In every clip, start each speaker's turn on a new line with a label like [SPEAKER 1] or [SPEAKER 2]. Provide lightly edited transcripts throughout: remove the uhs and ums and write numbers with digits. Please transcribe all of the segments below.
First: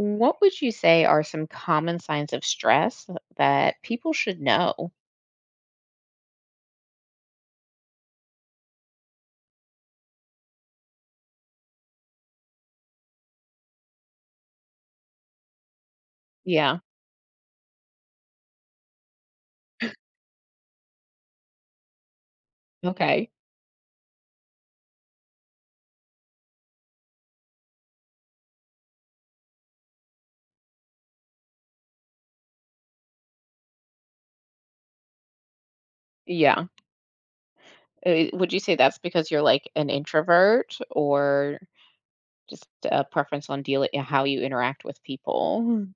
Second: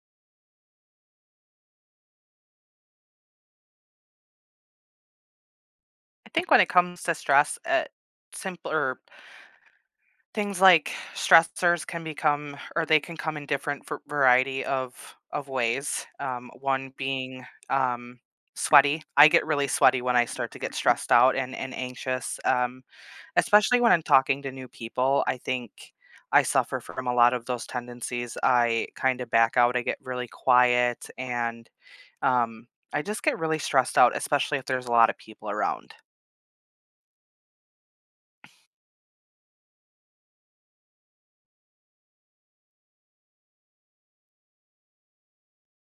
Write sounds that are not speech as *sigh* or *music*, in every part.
[SPEAKER 1] What would you say are some common signs of stress that people should know?
[SPEAKER 2] I think when it comes to stress, simpler things like stressors can become, or they can come in different variety of ways.
[SPEAKER 1] Yeah.
[SPEAKER 2] One being um, sweaty. I get really sweaty when I start to get stressed out and anxious,
[SPEAKER 1] Okay.
[SPEAKER 2] especially when I'm talking to new people. I think I suffer from a lot of those tendencies. I kind of back out. I get really quiet and. Um, I just get really stressed out, especially if there's a lot of people around.
[SPEAKER 1] Yeah. Would you say that's because you're like an introvert or just a preference on how you interact with people? Mm.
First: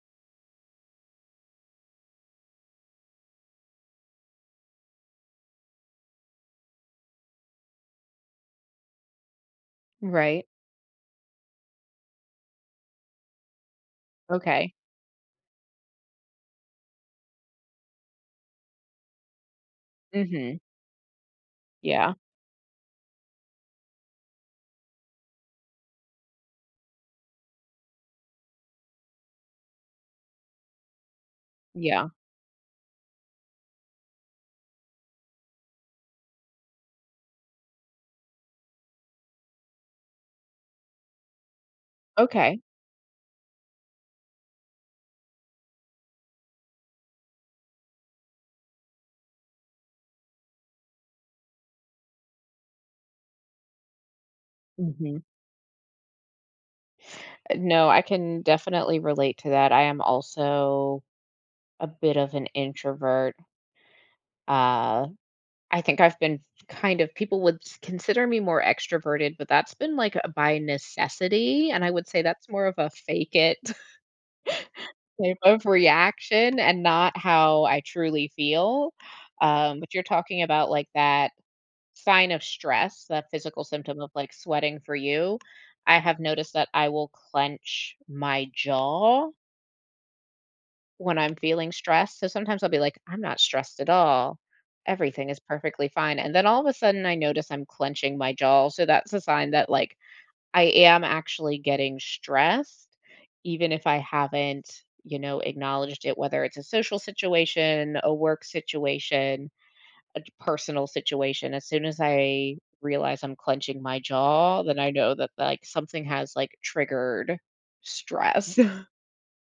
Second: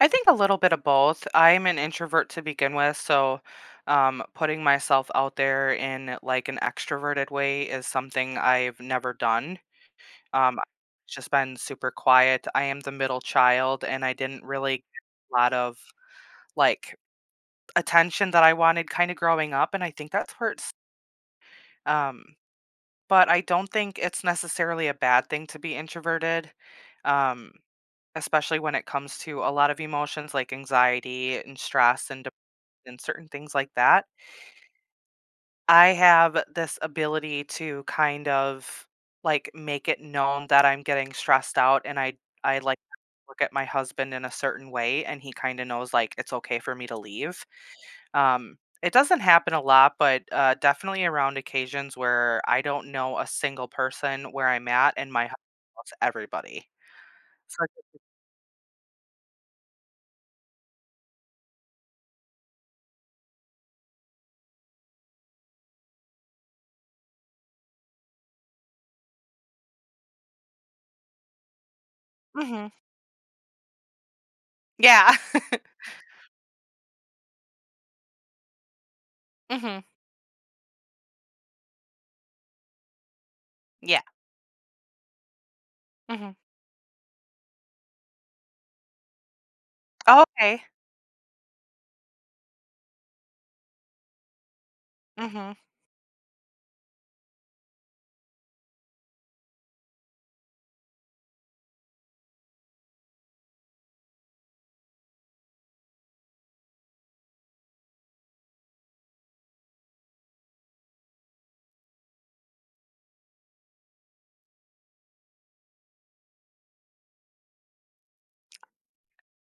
[SPEAKER 2] I think a little bit of both. I'm an introvert to begin with, so putting myself out there in like an extroverted way is something I've never done.
[SPEAKER 1] Right.
[SPEAKER 2] I've just been super quiet. I am the middle child, and I didn't
[SPEAKER 1] Okay.
[SPEAKER 2] really get a lot of like attention that I wanted kind of growing up, and I think that's where
[SPEAKER 1] Mhm.
[SPEAKER 2] it's.
[SPEAKER 1] Yeah.
[SPEAKER 2] Um, but I don't think it's necessarily a bad thing to be introverted. Um, especially when it comes to a lot of emotions like anxiety and
[SPEAKER 1] Yeah.
[SPEAKER 2] stress and certain things like that, I have this ability to kind of like make it known that I'm getting stressed out and I
[SPEAKER 1] Okay.
[SPEAKER 2] like look at my husband in a certain way, and he kind of knows like it's okay for me to leave. It doesn't happen a lot, but definitely around occasions where I don't know a single person where I'm at, and
[SPEAKER 1] Mhm.
[SPEAKER 2] my husband knows everybody. So,
[SPEAKER 1] No, I can definitely relate to that. I am also a bit of an introvert. Uh I think I've been kind of people would consider me more extroverted, but that's been like a by necessity. And I would say that's more
[SPEAKER 2] mm-hmm.
[SPEAKER 1] of a fake it *laughs*
[SPEAKER 2] Yeah.
[SPEAKER 1] type of reaction and not how I truly feel.
[SPEAKER 2] *laughs* hmm.
[SPEAKER 1] But you're talking about like that sign of stress, that physical
[SPEAKER 2] Yeah.
[SPEAKER 1] symptom of like sweating for you. I have
[SPEAKER 2] Hmm.
[SPEAKER 1] noticed that I will clench my jaw
[SPEAKER 2] Okay.
[SPEAKER 1] when I'm feeling stressed, so sometimes I'll be like, "I'm not stressed at all. Everything is
[SPEAKER 2] hmm
[SPEAKER 1] perfectly fine," and then all of a sudden, I notice I'm clenching my jaw, so that's a sign that, like, I am actually getting stressed, even if I haven't, acknowledged it, whether it's a social situation, a work situation, a personal situation. As soon as I realize I'm clenching my jaw, then I know that, like, something has, like, triggered stress. *laughs*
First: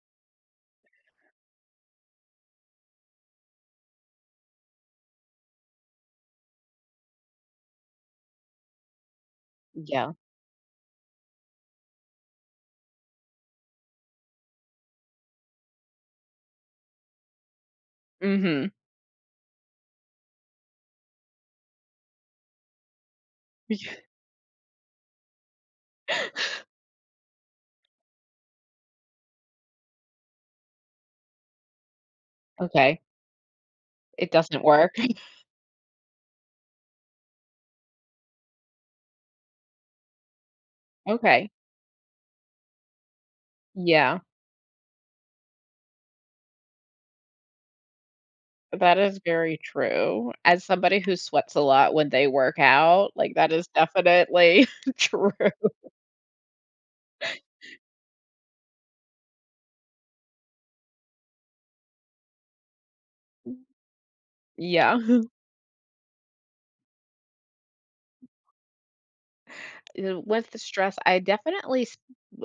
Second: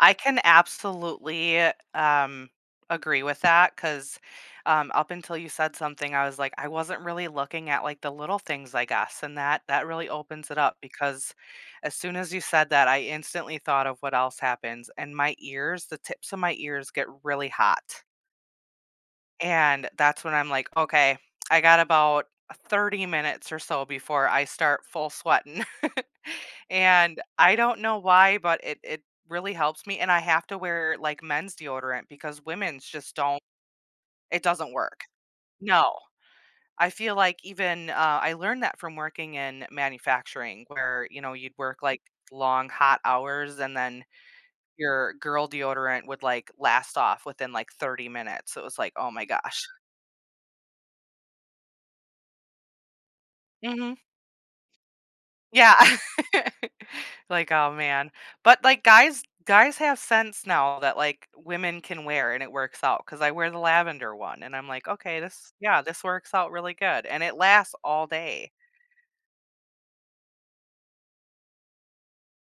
[SPEAKER 2] I can absolutely, um, agree with that, 'cause, up until you said something, I was like, I wasn't really looking at, like, the little things, I guess, and that really
[SPEAKER 1] Yeah.
[SPEAKER 2] opens it up because as soon as you said that, I instantly thought of what else happens, and my ears the tips of my ears get really hot.
[SPEAKER 1] Mhm.
[SPEAKER 2] And that's when I'm like, "Okay, I got about 30 minutes or so before I start full sweating." *laughs*
[SPEAKER 1] *laughs*
[SPEAKER 2] And I don't know why, but it really helps me, and I have to wear, like, men's deodorant because women's
[SPEAKER 1] Okay.
[SPEAKER 2] just don't.
[SPEAKER 1] It
[SPEAKER 2] It
[SPEAKER 1] doesn't
[SPEAKER 2] doesn't
[SPEAKER 1] work.
[SPEAKER 2] work. No. I feel like even, I learned that from working in manufacturing where, you know,
[SPEAKER 1] Okay.
[SPEAKER 2] you'd work, like, long, hot hours, and then
[SPEAKER 1] Yeah,
[SPEAKER 2] your girl deodorant would, like, last off within, like, 30 minutes. It was like,
[SPEAKER 1] that
[SPEAKER 2] "Oh
[SPEAKER 1] is
[SPEAKER 2] my
[SPEAKER 1] very
[SPEAKER 2] gosh."
[SPEAKER 1] true. As somebody who sweats a lot when they work out, like, that is
[SPEAKER 2] Mhm.
[SPEAKER 1] definitely *laughs* true.
[SPEAKER 2] Yeah. *laughs* Like, oh man. But like guys have sense now that like women can wear and it works out. Cause I wear the lavender one and I'm like,
[SPEAKER 1] Yeah.
[SPEAKER 2] "Okay,
[SPEAKER 1] *laughs*
[SPEAKER 2] this works out really good." And it lasts all day.
[SPEAKER 1] With the stress, I definitely s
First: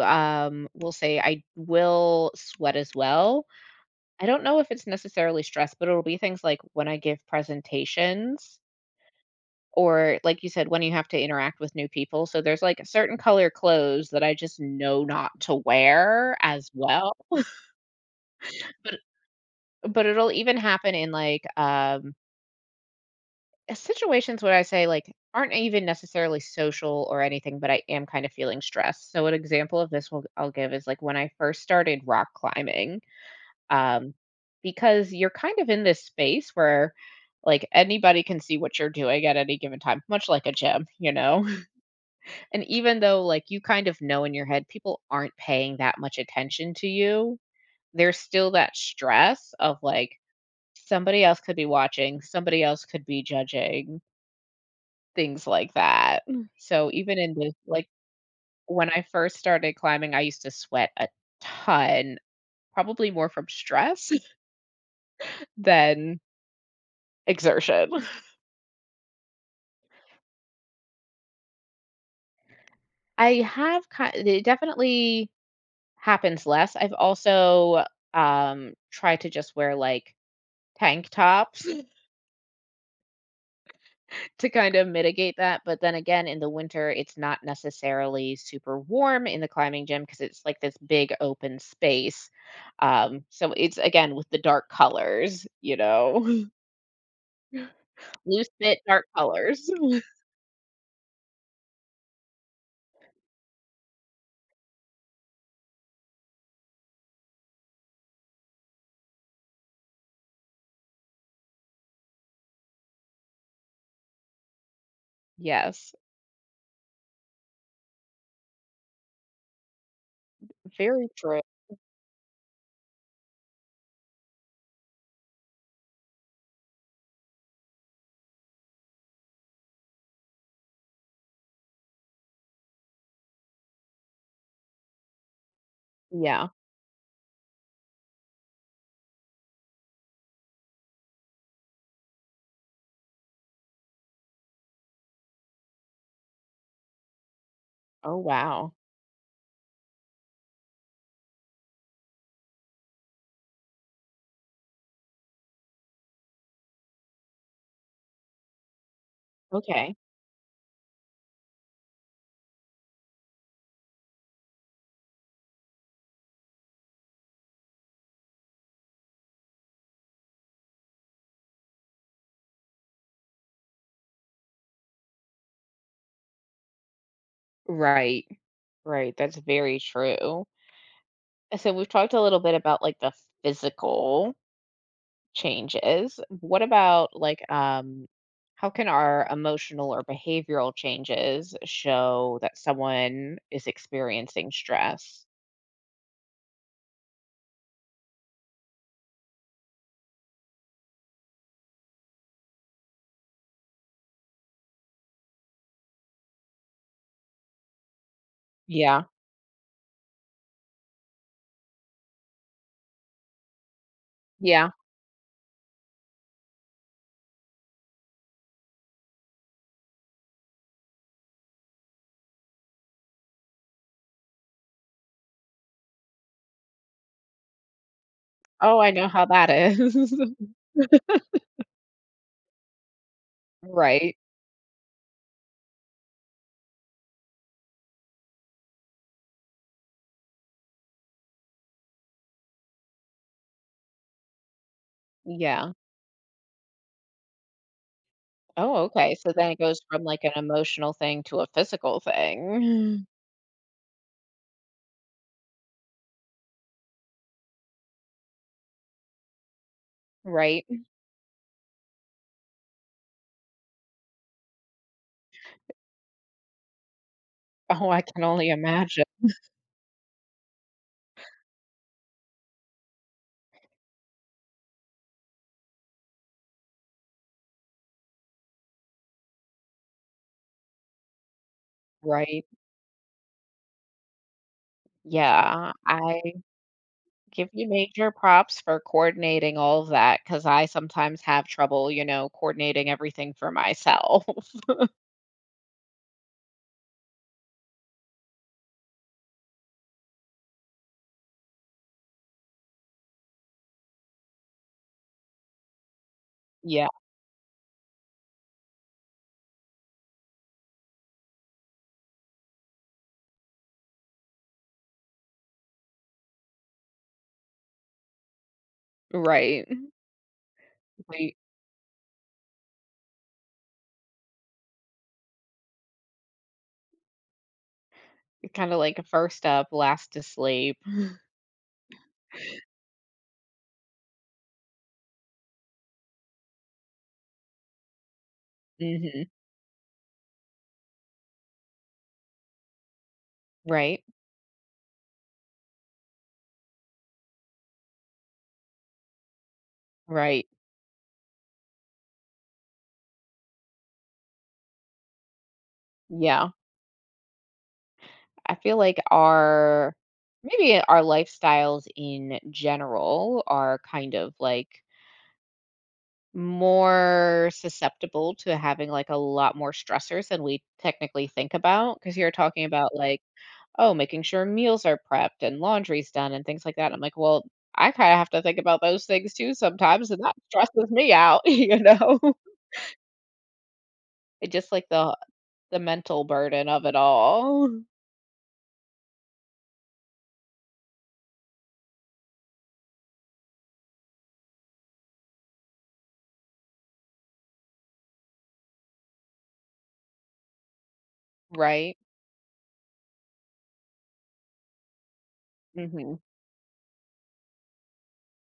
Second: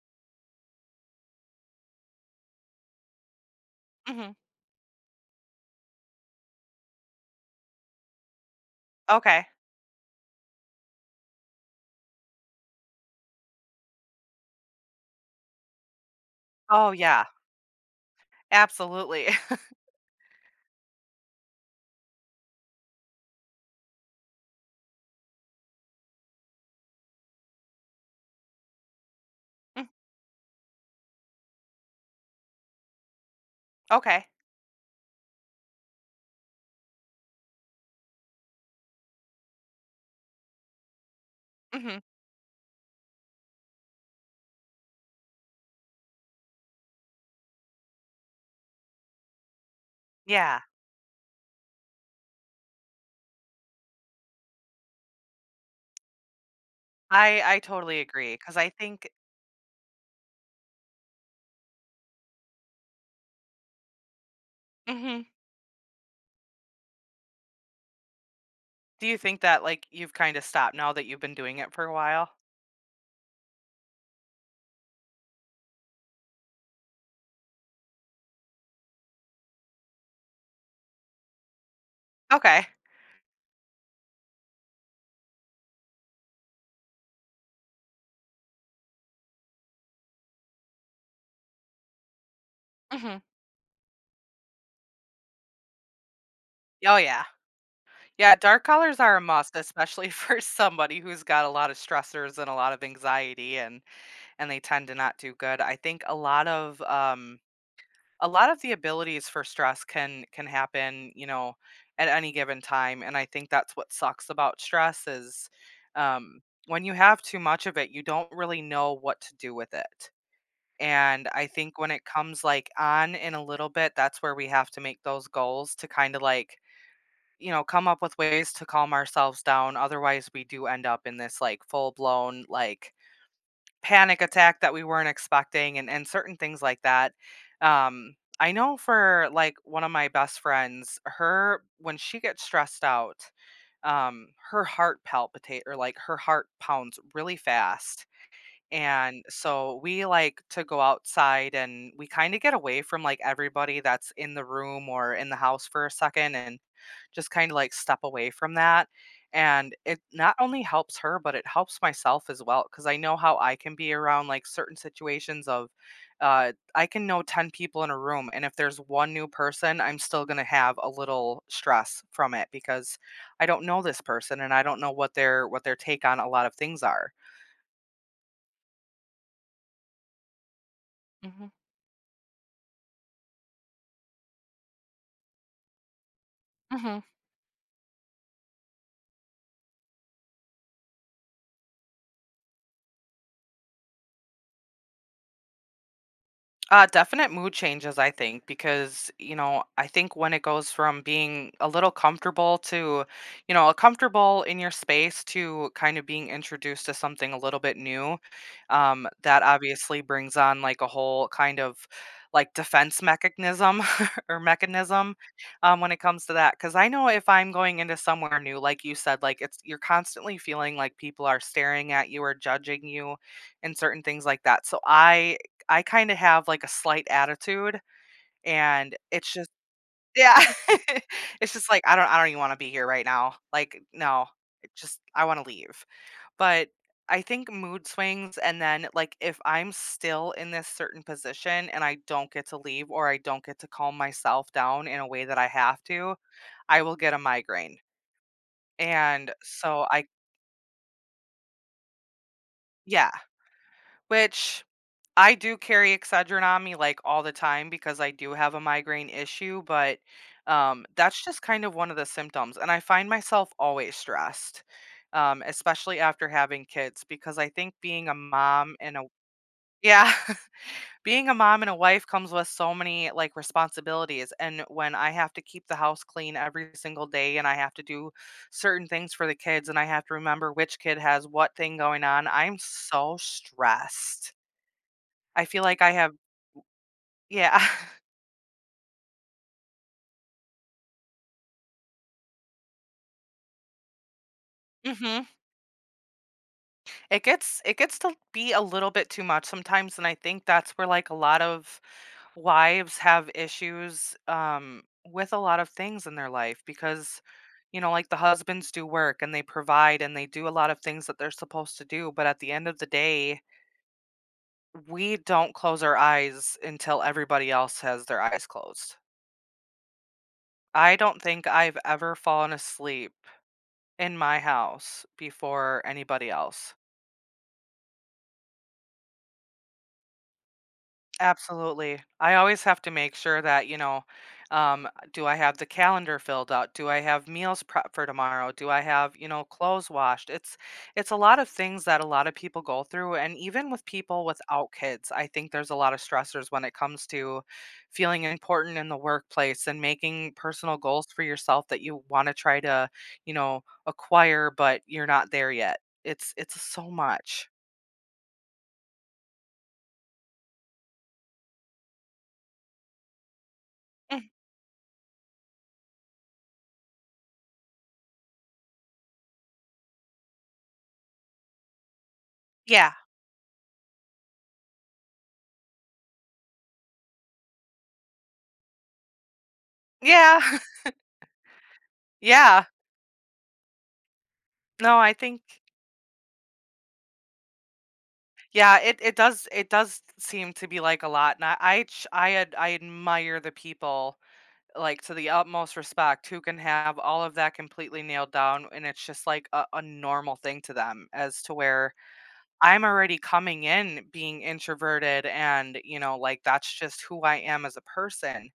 [SPEAKER 1] will say I will sweat as well. I
[SPEAKER 2] Mhm.
[SPEAKER 1] don't know if it's necessarily stress, but it'll be things like when I give presentations
[SPEAKER 2] Okay.
[SPEAKER 1] or, like you said, when you have to interact with new people. So there's, like, certain color clothes that I just know not to wear as
[SPEAKER 2] Oh
[SPEAKER 1] well,
[SPEAKER 2] yeah,
[SPEAKER 1] but
[SPEAKER 2] absolutely. *laughs*
[SPEAKER 1] But it'll even happen in, like, situations where I say, like, aren't even necessarily social or anything, but I am kind of feeling stressed. So an example
[SPEAKER 2] Mm,
[SPEAKER 1] of this will I'll give is, like, when I first started rock climbing, um,
[SPEAKER 2] okay.
[SPEAKER 1] because you're kind of in this space where, like, anybody can see what you're doing at any given time, much like a gym, you know? *laughs*
[SPEAKER 2] Mhm.
[SPEAKER 1] And even though, like, you kind of know in your head people aren't paying that much attention to you, there's still that stress of, like,
[SPEAKER 2] Yeah.
[SPEAKER 1] somebody else could be watching, somebody else could be judging, things like that. So even in
[SPEAKER 2] I
[SPEAKER 1] the
[SPEAKER 2] I
[SPEAKER 1] like,
[SPEAKER 2] totally agree. Cause I
[SPEAKER 1] when I
[SPEAKER 2] think.
[SPEAKER 1] first started climbing, I used to sweat a ton, probably more from stress
[SPEAKER 2] Mhm.
[SPEAKER 1] *laughs* than exertion.
[SPEAKER 2] Do you think that like you've kinda stopped now that you've been doing it for a while?
[SPEAKER 1] I have kind It definitely happens less. I've also, tried to just wear, like, tank tops. *laughs*
[SPEAKER 2] Okay.
[SPEAKER 1] to kind of mitigate that. But then again, in the winter, it's not necessarily super warm in the climbing gym because it's like this big open space.
[SPEAKER 2] Mhm.
[SPEAKER 1] So it's again with the dark colors,
[SPEAKER 2] Oh yeah.
[SPEAKER 1] *laughs*
[SPEAKER 2] Yeah,
[SPEAKER 1] loose
[SPEAKER 2] dark
[SPEAKER 1] fit,
[SPEAKER 2] colors
[SPEAKER 1] dark
[SPEAKER 2] are a must,
[SPEAKER 1] colors. *laughs*
[SPEAKER 2] especially *laughs* for somebody who's got a lot of stressors and a lot of anxiety and they tend to not do good. I think a lot of the abilities for stress can happen, you know, at any given time, and I think that's what sucks about stress is
[SPEAKER 1] Yes,
[SPEAKER 2] um when you have too much of it, you don't really know what to do with it.
[SPEAKER 1] very
[SPEAKER 2] And
[SPEAKER 1] true.
[SPEAKER 2] I think when it comes like on in a little bit, that's where we have to make those goals to kind of like, you know, come up with ways to calm ourselves down. Otherwise, we do end up in this like full blown like panic attack that we weren't expecting, and certain
[SPEAKER 1] Yeah.
[SPEAKER 2] things like that. I know for like one of my best friends, her when she gets stressed out, her heart palpitate or like her heart pounds really fast,
[SPEAKER 1] Oh, wow.
[SPEAKER 2] and so we like to go outside, and we kind of get away from like everybody that's in the room or in the house for a second and just kind of like step away from that. And
[SPEAKER 1] Okay.
[SPEAKER 2] it not only helps her, but it helps myself as well. Cause I know how I can be around like certain situations of, I can know 10 people in a room. And if there's one new person, I'm still going to have a little stress from it because I don't know this person and I don't know what their take on a lot of things are.
[SPEAKER 1] Right. Right. That's very true.
[SPEAKER 2] Mm-hmm.
[SPEAKER 1] So we've talked a little bit about like the physical changes, what about like how can our emotional or behavioral changes show that someone is experiencing stress?
[SPEAKER 2] Definite mood changes, I think, because, I think when it goes from being a little comfortable to, comfortable in your space to kind of being introduced to something a little bit new,
[SPEAKER 1] Yeah.
[SPEAKER 2] that obviously brings on like a whole kind of like defense mechanism *laughs* or
[SPEAKER 1] Yeah.
[SPEAKER 2] mechanism, when it comes to that. Cause I know if I'm going into somewhere new, like you said, like it's, you're constantly feeling like people are staring at you or judging you and certain things like that. So I kinda have, like, a slight attitude,
[SPEAKER 1] Oh, I
[SPEAKER 2] and
[SPEAKER 1] know how
[SPEAKER 2] it's just.
[SPEAKER 1] that is.
[SPEAKER 2] Yeah.
[SPEAKER 1] *laughs*
[SPEAKER 2] *laughs* It's just like, "I don't even wanna be here right now." Like,
[SPEAKER 1] Right.
[SPEAKER 2] "No, it just I wanna leave." But I think mood swings, and then, like, if I'm still in this certain position and I don't get to leave or I don't get to calm myself down in a way that I
[SPEAKER 1] Yeah.
[SPEAKER 2] have to, I will get a migraine.
[SPEAKER 1] Oh, okay. So
[SPEAKER 2] And
[SPEAKER 1] then it goes
[SPEAKER 2] so
[SPEAKER 1] from
[SPEAKER 2] I.
[SPEAKER 1] like an emotional thing to a physical thing.
[SPEAKER 2] Yeah,
[SPEAKER 1] *laughs*
[SPEAKER 2] which I do carry Excedrin on me, like, all the time because I do have a migraine issue, but,
[SPEAKER 1] Right.
[SPEAKER 2] that's just kind of one of the symptoms, and I find myself always stressed, especially after having kids because I think
[SPEAKER 1] Oh, I
[SPEAKER 2] being a
[SPEAKER 1] can only
[SPEAKER 2] mom and a.
[SPEAKER 1] imagine.
[SPEAKER 2] Yeah, *laughs* being a mom and a wife comes with so many, like, responsibilities, and when I have to keep the house clean every single day and I have to do certain things for the kids and I have to remember which kid has what thing going on,
[SPEAKER 1] Right.
[SPEAKER 2] I'm so stressed. I feel
[SPEAKER 1] Yeah.
[SPEAKER 2] like I have,
[SPEAKER 1] I Give
[SPEAKER 2] yeah.
[SPEAKER 1] you
[SPEAKER 2] *laughs*
[SPEAKER 1] major props for coordinating all of that because I sometimes have trouble, coordinating everything for myself. *laughs*
[SPEAKER 2] Mhm. It gets, it gets to be a little bit too much sometimes, and I think that's where, like, a lot of wives have issues, with a lot of things in their life
[SPEAKER 1] Yeah,
[SPEAKER 2] because, like, the husbands do work, and they provide, and they do a lot of things that they're supposed to do, but at the end of the day, we don't close our eyes until everybody else has their eyes closed.
[SPEAKER 1] right.
[SPEAKER 2] I don't
[SPEAKER 1] We
[SPEAKER 2] think I've ever fallen asleep in my house before anybody else.
[SPEAKER 1] kinda like first up, last to sleep.
[SPEAKER 2] Absolutely. I always have to make sure that, you know, do I have the calendar filled out? Do I have meals prepped for tomorrow? Do I have,
[SPEAKER 1] Mhm.
[SPEAKER 2] clothes washed? It's a lot of things that a lot of people go through, and even with
[SPEAKER 1] Right,
[SPEAKER 2] people without kids, I think there's a lot of stressors when it comes to feeling important in the workplace and making
[SPEAKER 1] right.
[SPEAKER 2] personal goals for yourself that you want to try to, acquire but you're not there yet.
[SPEAKER 1] Yeah.
[SPEAKER 2] It's so much.
[SPEAKER 1] I feel like our lifestyles in general are kind
[SPEAKER 2] Mm,
[SPEAKER 1] of like more susceptible to having like a lot more stressors than we technically think about because 'cause you're talking
[SPEAKER 2] yeah.
[SPEAKER 1] about like, oh, making sure meals are prepped and laundry's done and things like that. I'm like, well, I kind of have to think about those things too sometimes, and that
[SPEAKER 2] Yeah. *laughs*
[SPEAKER 1] stresses me out. *laughs* *laughs*
[SPEAKER 2] Yeah.
[SPEAKER 1] It just like
[SPEAKER 2] No, I
[SPEAKER 1] the
[SPEAKER 2] think.
[SPEAKER 1] the mental burden of it all,
[SPEAKER 2] Yeah, it does seem to be, like, a lot, and I ch I ad I admire the people, like, to the utmost respect, who can have all of that completely nailed down, and it's just, like, a normal thing to them, as to where
[SPEAKER 1] right?
[SPEAKER 2] I'm already coming in being introverted and, you
[SPEAKER 1] Mm-hmm.
[SPEAKER 2] know, like, that's just who I am as a person,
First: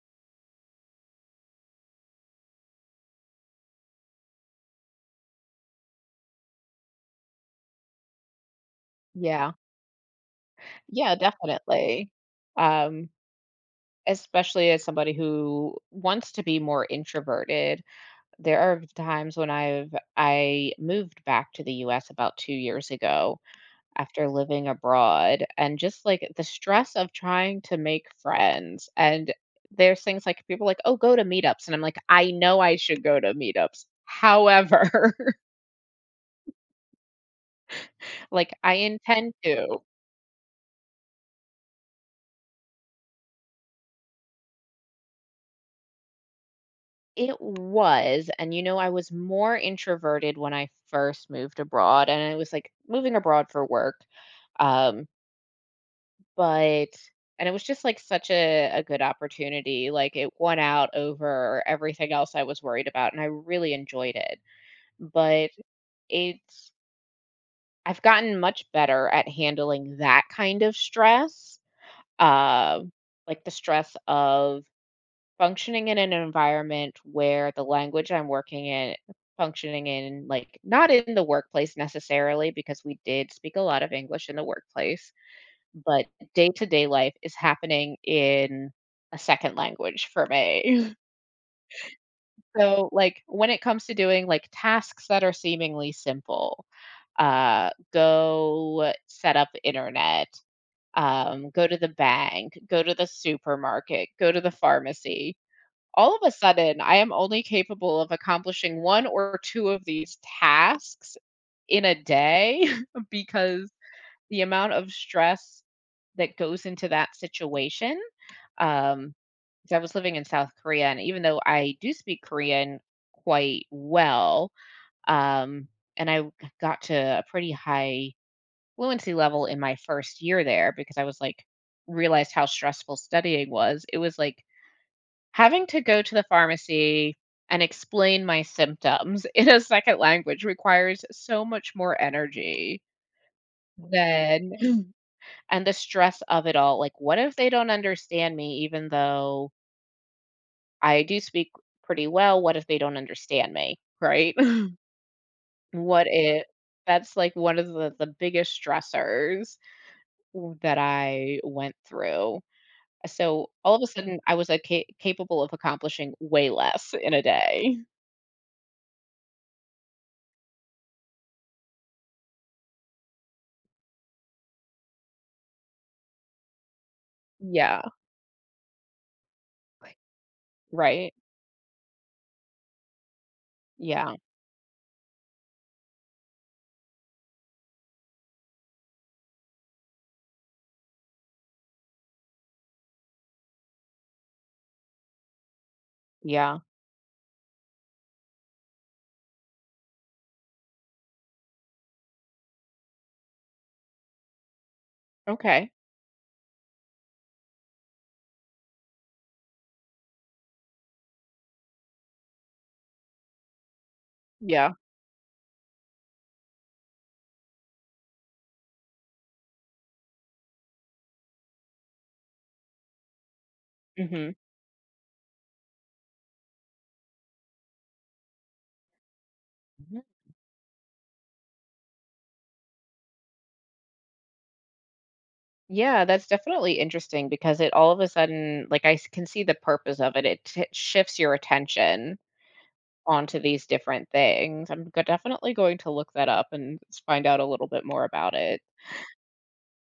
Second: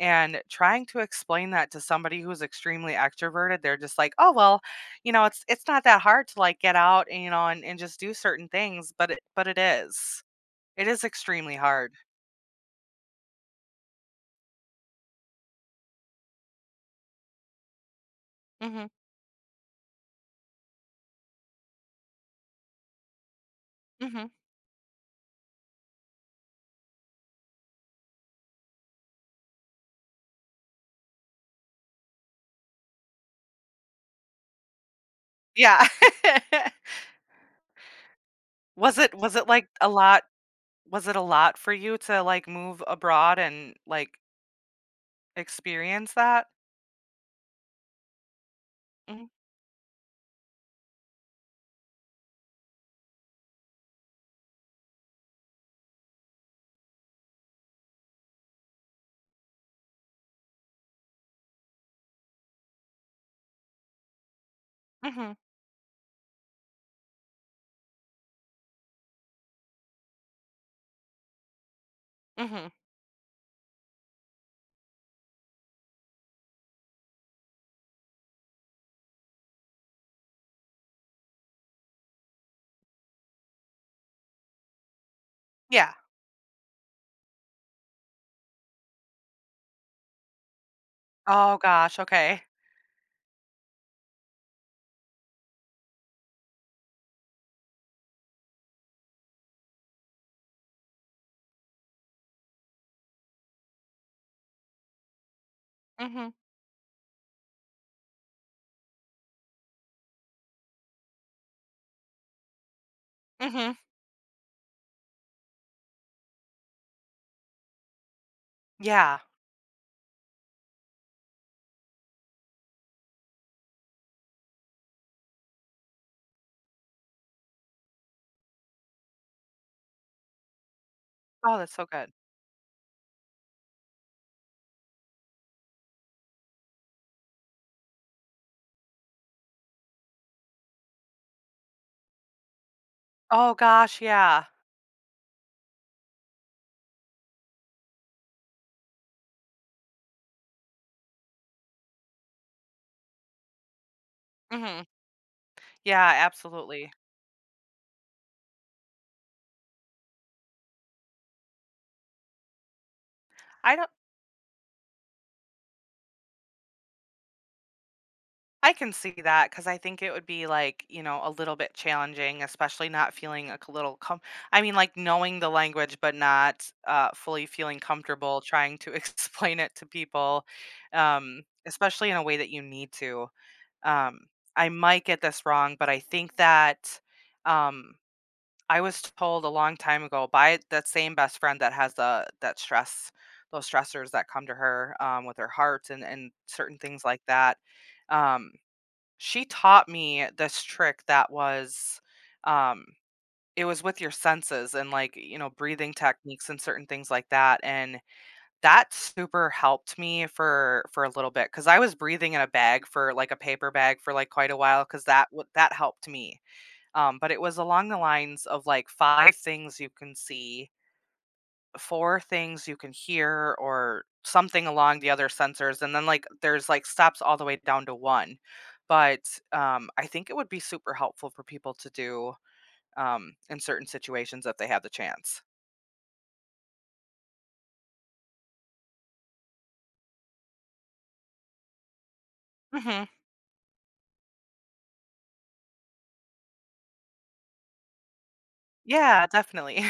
[SPEAKER 2] and trying to explain that to somebody who's extremely extroverted, they're just like, "Oh, well, you know, it's not that hard to, like, get out, and, you know, and just do certain things," but it but
[SPEAKER 1] Yeah,
[SPEAKER 2] it is. It is
[SPEAKER 1] yeah,
[SPEAKER 2] extremely hard.
[SPEAKER 1] definitely. Um, especially as somebody who wants to be more introverted, there are
[SPEAKER 2] Mhm,
[SPEAKER 1] times when I moved back to the U.S. about 2 years ago, after
[SPEAKER 2] mhm.
[SPEAKER 1] living abroad and just like the stress of trying to make friends, and there's things like, people are like, "Oh, go to meetups," and I'm like, I know I should go to meetups, however,
[SPEAKER 2] Yeah. *laughs*
[SPEAKER 1] *laughs* like, I
[SPEAKER 2] Was it
[SPEAKER 1] intend
[SPEAKER 2] was it, like,
[SPEAKER 1] to.
[SPEAKER 2] a lot was it a lot for you to, like, move abroad and, like, experience that?
[SPEAKER 1] It was, and I was
[SPEAKER 2] Mhm,
[SPEAKER 1] more introverted when I first moved abroad, and I was like, moving abroad for work, um but and it was just like such a good opportunity, like, it won out over everything else I was worried about, and I really enjoyed it.
[SPEAKER 2] mhm,
[SPEAKER 1] But it's I've gotten much better at handling that kind of stress,
[SPEAKER 2] mhm.
[SPEAKER 1] uh, like the stress of functioning in an environment where the language I'm working in, functioning in, like, not in the workplace necessarily, because we did speak a lot of English in the workplace,
[SPEAKER 2] Yeah.
[SPEAKER 1] but day-to-day life is happening in a second language for me. *laughs*
[SPEAKER 2] Oh gosh, okay.
[SPEAKER 1] So, like, when it comes to doing, like, tasks that are seemingly simple, go set up internet, go to the bank, go to the supermarket, go to the pharmacy. All of a
[SPEAKER 2] Mhm,
[SPEAKER 1] sudden, I am only capable of accomplishing 1 or 2 of these tasks in a day *laughs* because
[SPEAKER 2] mhm.
[SPEAKER 1] the amount of stress that goes into that situation, um
[SPEAKER 2] Yeah.
[SPEAKER 1] 'cause I was living in South Korea, and even though I do speak Korean quite well, um, and I got to a pretty high fluency level in my first year there because I was, like,
[SPEAKER 2] Oh, that's so good.
[SPEAKER 1] realized how stressful studying was. It was like having to go to the pharmacy and explain my symptoms *laughs* in a second language requires so much more energy
[SPEAKER 2] Oh gosh, yeah.
[SPEAKER 1] than *laughs* and the stress of it all. Like, what if they don't understand me even though I do speak pretty well? What if they don't understand me? Right?
[SPEAKER 2] Mhm.
[SPEAKER 1] What
[SPEAKER 2] Yeah,
[SPEAKER 1] if
[SPEAKER 2] absolutely.
[SPEAKER 1] that's like one of the biggest stressors w that I went through. So, all
[SPEAKER 2] I
[SPEAKER 1] of a
[SPEAKER 2] don't
[SPEAKER 1] sudden, I was, like, ca capable of accomplishing way less in a day.
[SPEAKER 2] I can see that because I think it would be like, a little bit challenging, especially not feeling like a little com I mean, like knowing the language, but not fully feeling
[SPEAKER 1] Yeah.
[SPEAKER 2] comfortable trying to *laughs* explain it to people,
[SPEAKER 1] Right?
[SPEAKER 2] especially in a way that you need to.
[SPEAKER 1] Yeah,
[SPEAKER 2] Um, I might get this wrong, but I think that um, I was told a long time ago by that same best friend that has the that stress, those stressors that come to her, with her heart and
[SPEAKER 1] yeah.
[SPEAKER 2] certain things like that. Um, she taught me this trick that was, um, it was with your senses and like,
[SPEAKER 1] Okay.
[SPEAKER 2] breathing techniques and certain things like that. And that super helped me for a little bit because I was breathing in a paper bag for like quite a
[SPEAKER 1] Yeah.
[SPEAKER 2] while because that helped me. But it was along the lines of like five things you can see, four things you can hear, or
[SPEAKER 1] Mhm.
[SPEAKER 2] something along the other sensors, and then like there's like steps all the way down to one, but
[SPEAKER 1] Mhm.
[SPEAKER 2] I think it would be super helpful for people to do, in certain situations if they had the chance.
[SPEAKER 1] Yeah, that's definitely interesting because it all of a sudden, like, I s can see the purpose of it. It t shifts your attention
[SPEAKER 2] Hmm.
[SPEAKER 1] onto these different things. I'm g definitely going to look that up and s find out a little bit more about it.
[SPEAKER 2] Yeah, definitely.